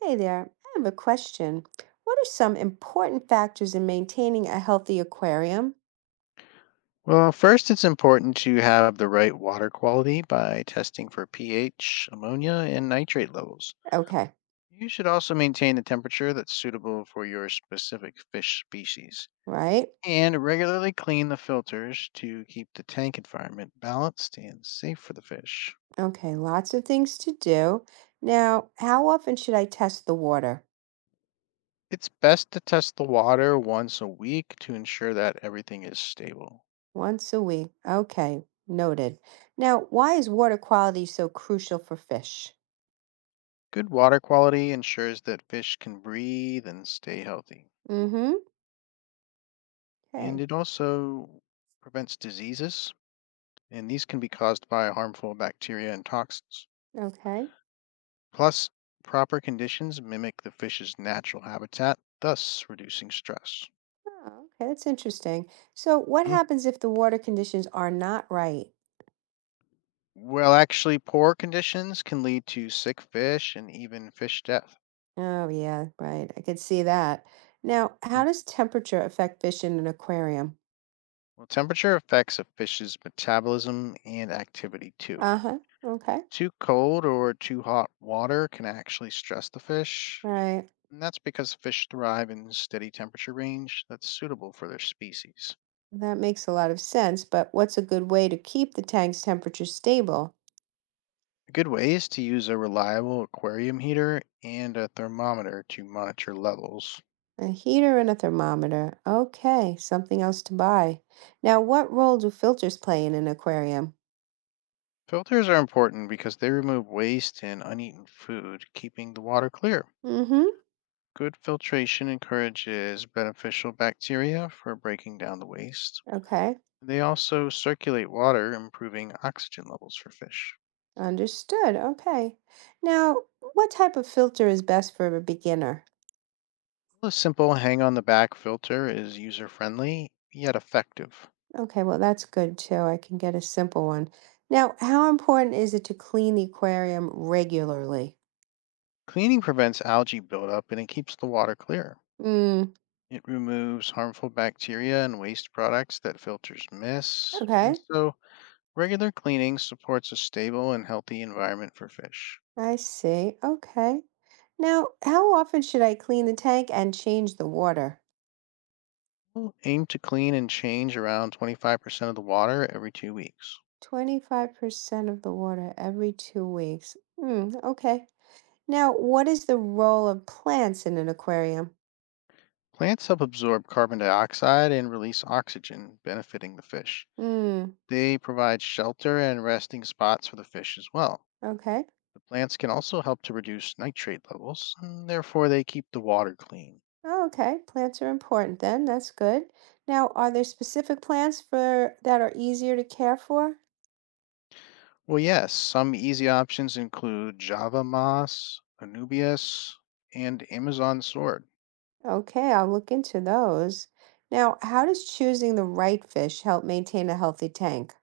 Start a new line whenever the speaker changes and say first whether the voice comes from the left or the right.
right: Hey there, I have a question. What are some important factors in maintaining a healthy aquarium?
left: Well, first, it's important to have the right water quality by testing for pH, ammonia, and nitrate levels.
right: Okay,
left: You should also maintain a temperature that's suitable for your specific fish species.
right: right?
left: And regularly clean the filters to keep the tank environment balanced and safe for the fish.
right: Okay, lots of things to do. Now, how often should I test the water?
left: It's best to test the water once a week to ensure that everything is stable.
right: Once a week. Okay, noted. Now, why is water quality so crucial for fish?
left: Good water quality ensures that fish can breathe and stay healthy.
right: Mm-hmm.
left: And
right: Okay,
left: it also prevents diseases and these can be caused by harmful bacteria and toxins.
right: okay.
left: Plus, proper conditions mimic the fish's natural habitat, thus reducing stress.
right: Oh, okay, that's interesting. So, what
left: Hmm.
right: happens if the water conditions are not right?
left: Well, actually, poor conditions can lead to sick fish and even fish death.
right: Oh, yeah, right. I could see that. Now,
left: Hmm.
right: how does temperature affect fish in an aquarium?
left: Well, temperature affects a fish's metabolism and activity too.
right: Uh-huh. Okay.
left: Too cold or too hot water can actually stress the fish,
right: Right.
left: and that's because fish thrive in steady temperature range that's suitable for their species.
right: That makes a lot of sense, but what's a good way to keep the tank's temperature stable?
left: Good ways to use a reliable aquarium heater and a thermometer to monitor levels.
right: A heater and a thermometer. Okay, something else to buy. Now, what role do filters play in an aquarium?
left: Filters are important because they remove waste and uneaten food, keeping the water clear.
right: Mm-hmm.
left: Good filtration encourages beneficial bacteria for breaking down the waste.
right: Okay.
left: They also circulate water, improving oxygen levels for fish.
right: Understood. Okay. Now, what type of filter is best for a beginner?
left: A simple hang on the back filter is user friendly yet effective.
right: Okay, well, that's good too. I can get a simple one. Now, how important is it to clean the aquarium regularly?
left: Cleaning prevents algae buildup and it keeps the water clear.
right: Mm,
left: It removes harmful bacteria and waste products that filters miss. And
right: okay,
left: so, regular cleaning supports a stable and healthy environment for fish.
right: I see. Okay. Now, how often should I clean the tank and change the water?
left: We'll aim to clean and change around 25% of the water every 2 weeks.
right: 25% of the water every 2 weeks. Mm, okay. Now, what is the role of plants in an aquarium?
left: Plants help absorb carbon dioxide and release oxygen, benefiting the fish.
right: Mm,
left: They provide shelter and resting spots for the fish as well.
right: okay.
left: The plants can also help to reduce nitrate levels, and therefore, they keep the water clean.
right: Oh, okay. Plants are important then. That's good. Now, are there specific plants for that are easier to care for?
left: Well, yes, some easy options include Java Moss, Anubias, and Amazon Sword.
right: Okay, I'll look into those. Now, how does choosing the right fish help maintain a healthy tank?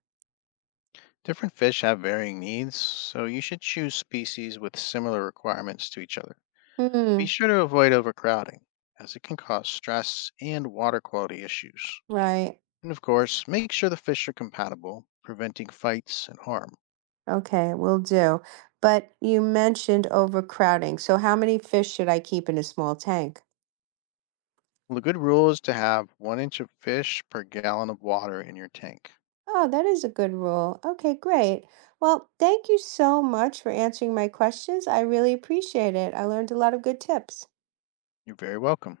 left: Different fish have varying needs, so you should choose species with similar requirements to each other. Be
right: Hmm,
left: sure to avoid overcrowding, as it can cause stress and water quality issues.
right: right.
left: And of course, make sure the fish are compatible, preventing fights and harm.
right: Okay, will do. But you mentioned overcrowding. So how many fish should I keep in a small tank?
left: Well, a good rule is to have one inch of fish per gallon of water in your tank.
right: Oh, that is a good rule. Okay, great. Well, thank you so much for answering my questions. I really appreciate it. I learned a lot of good tips.
left: You're very welcome.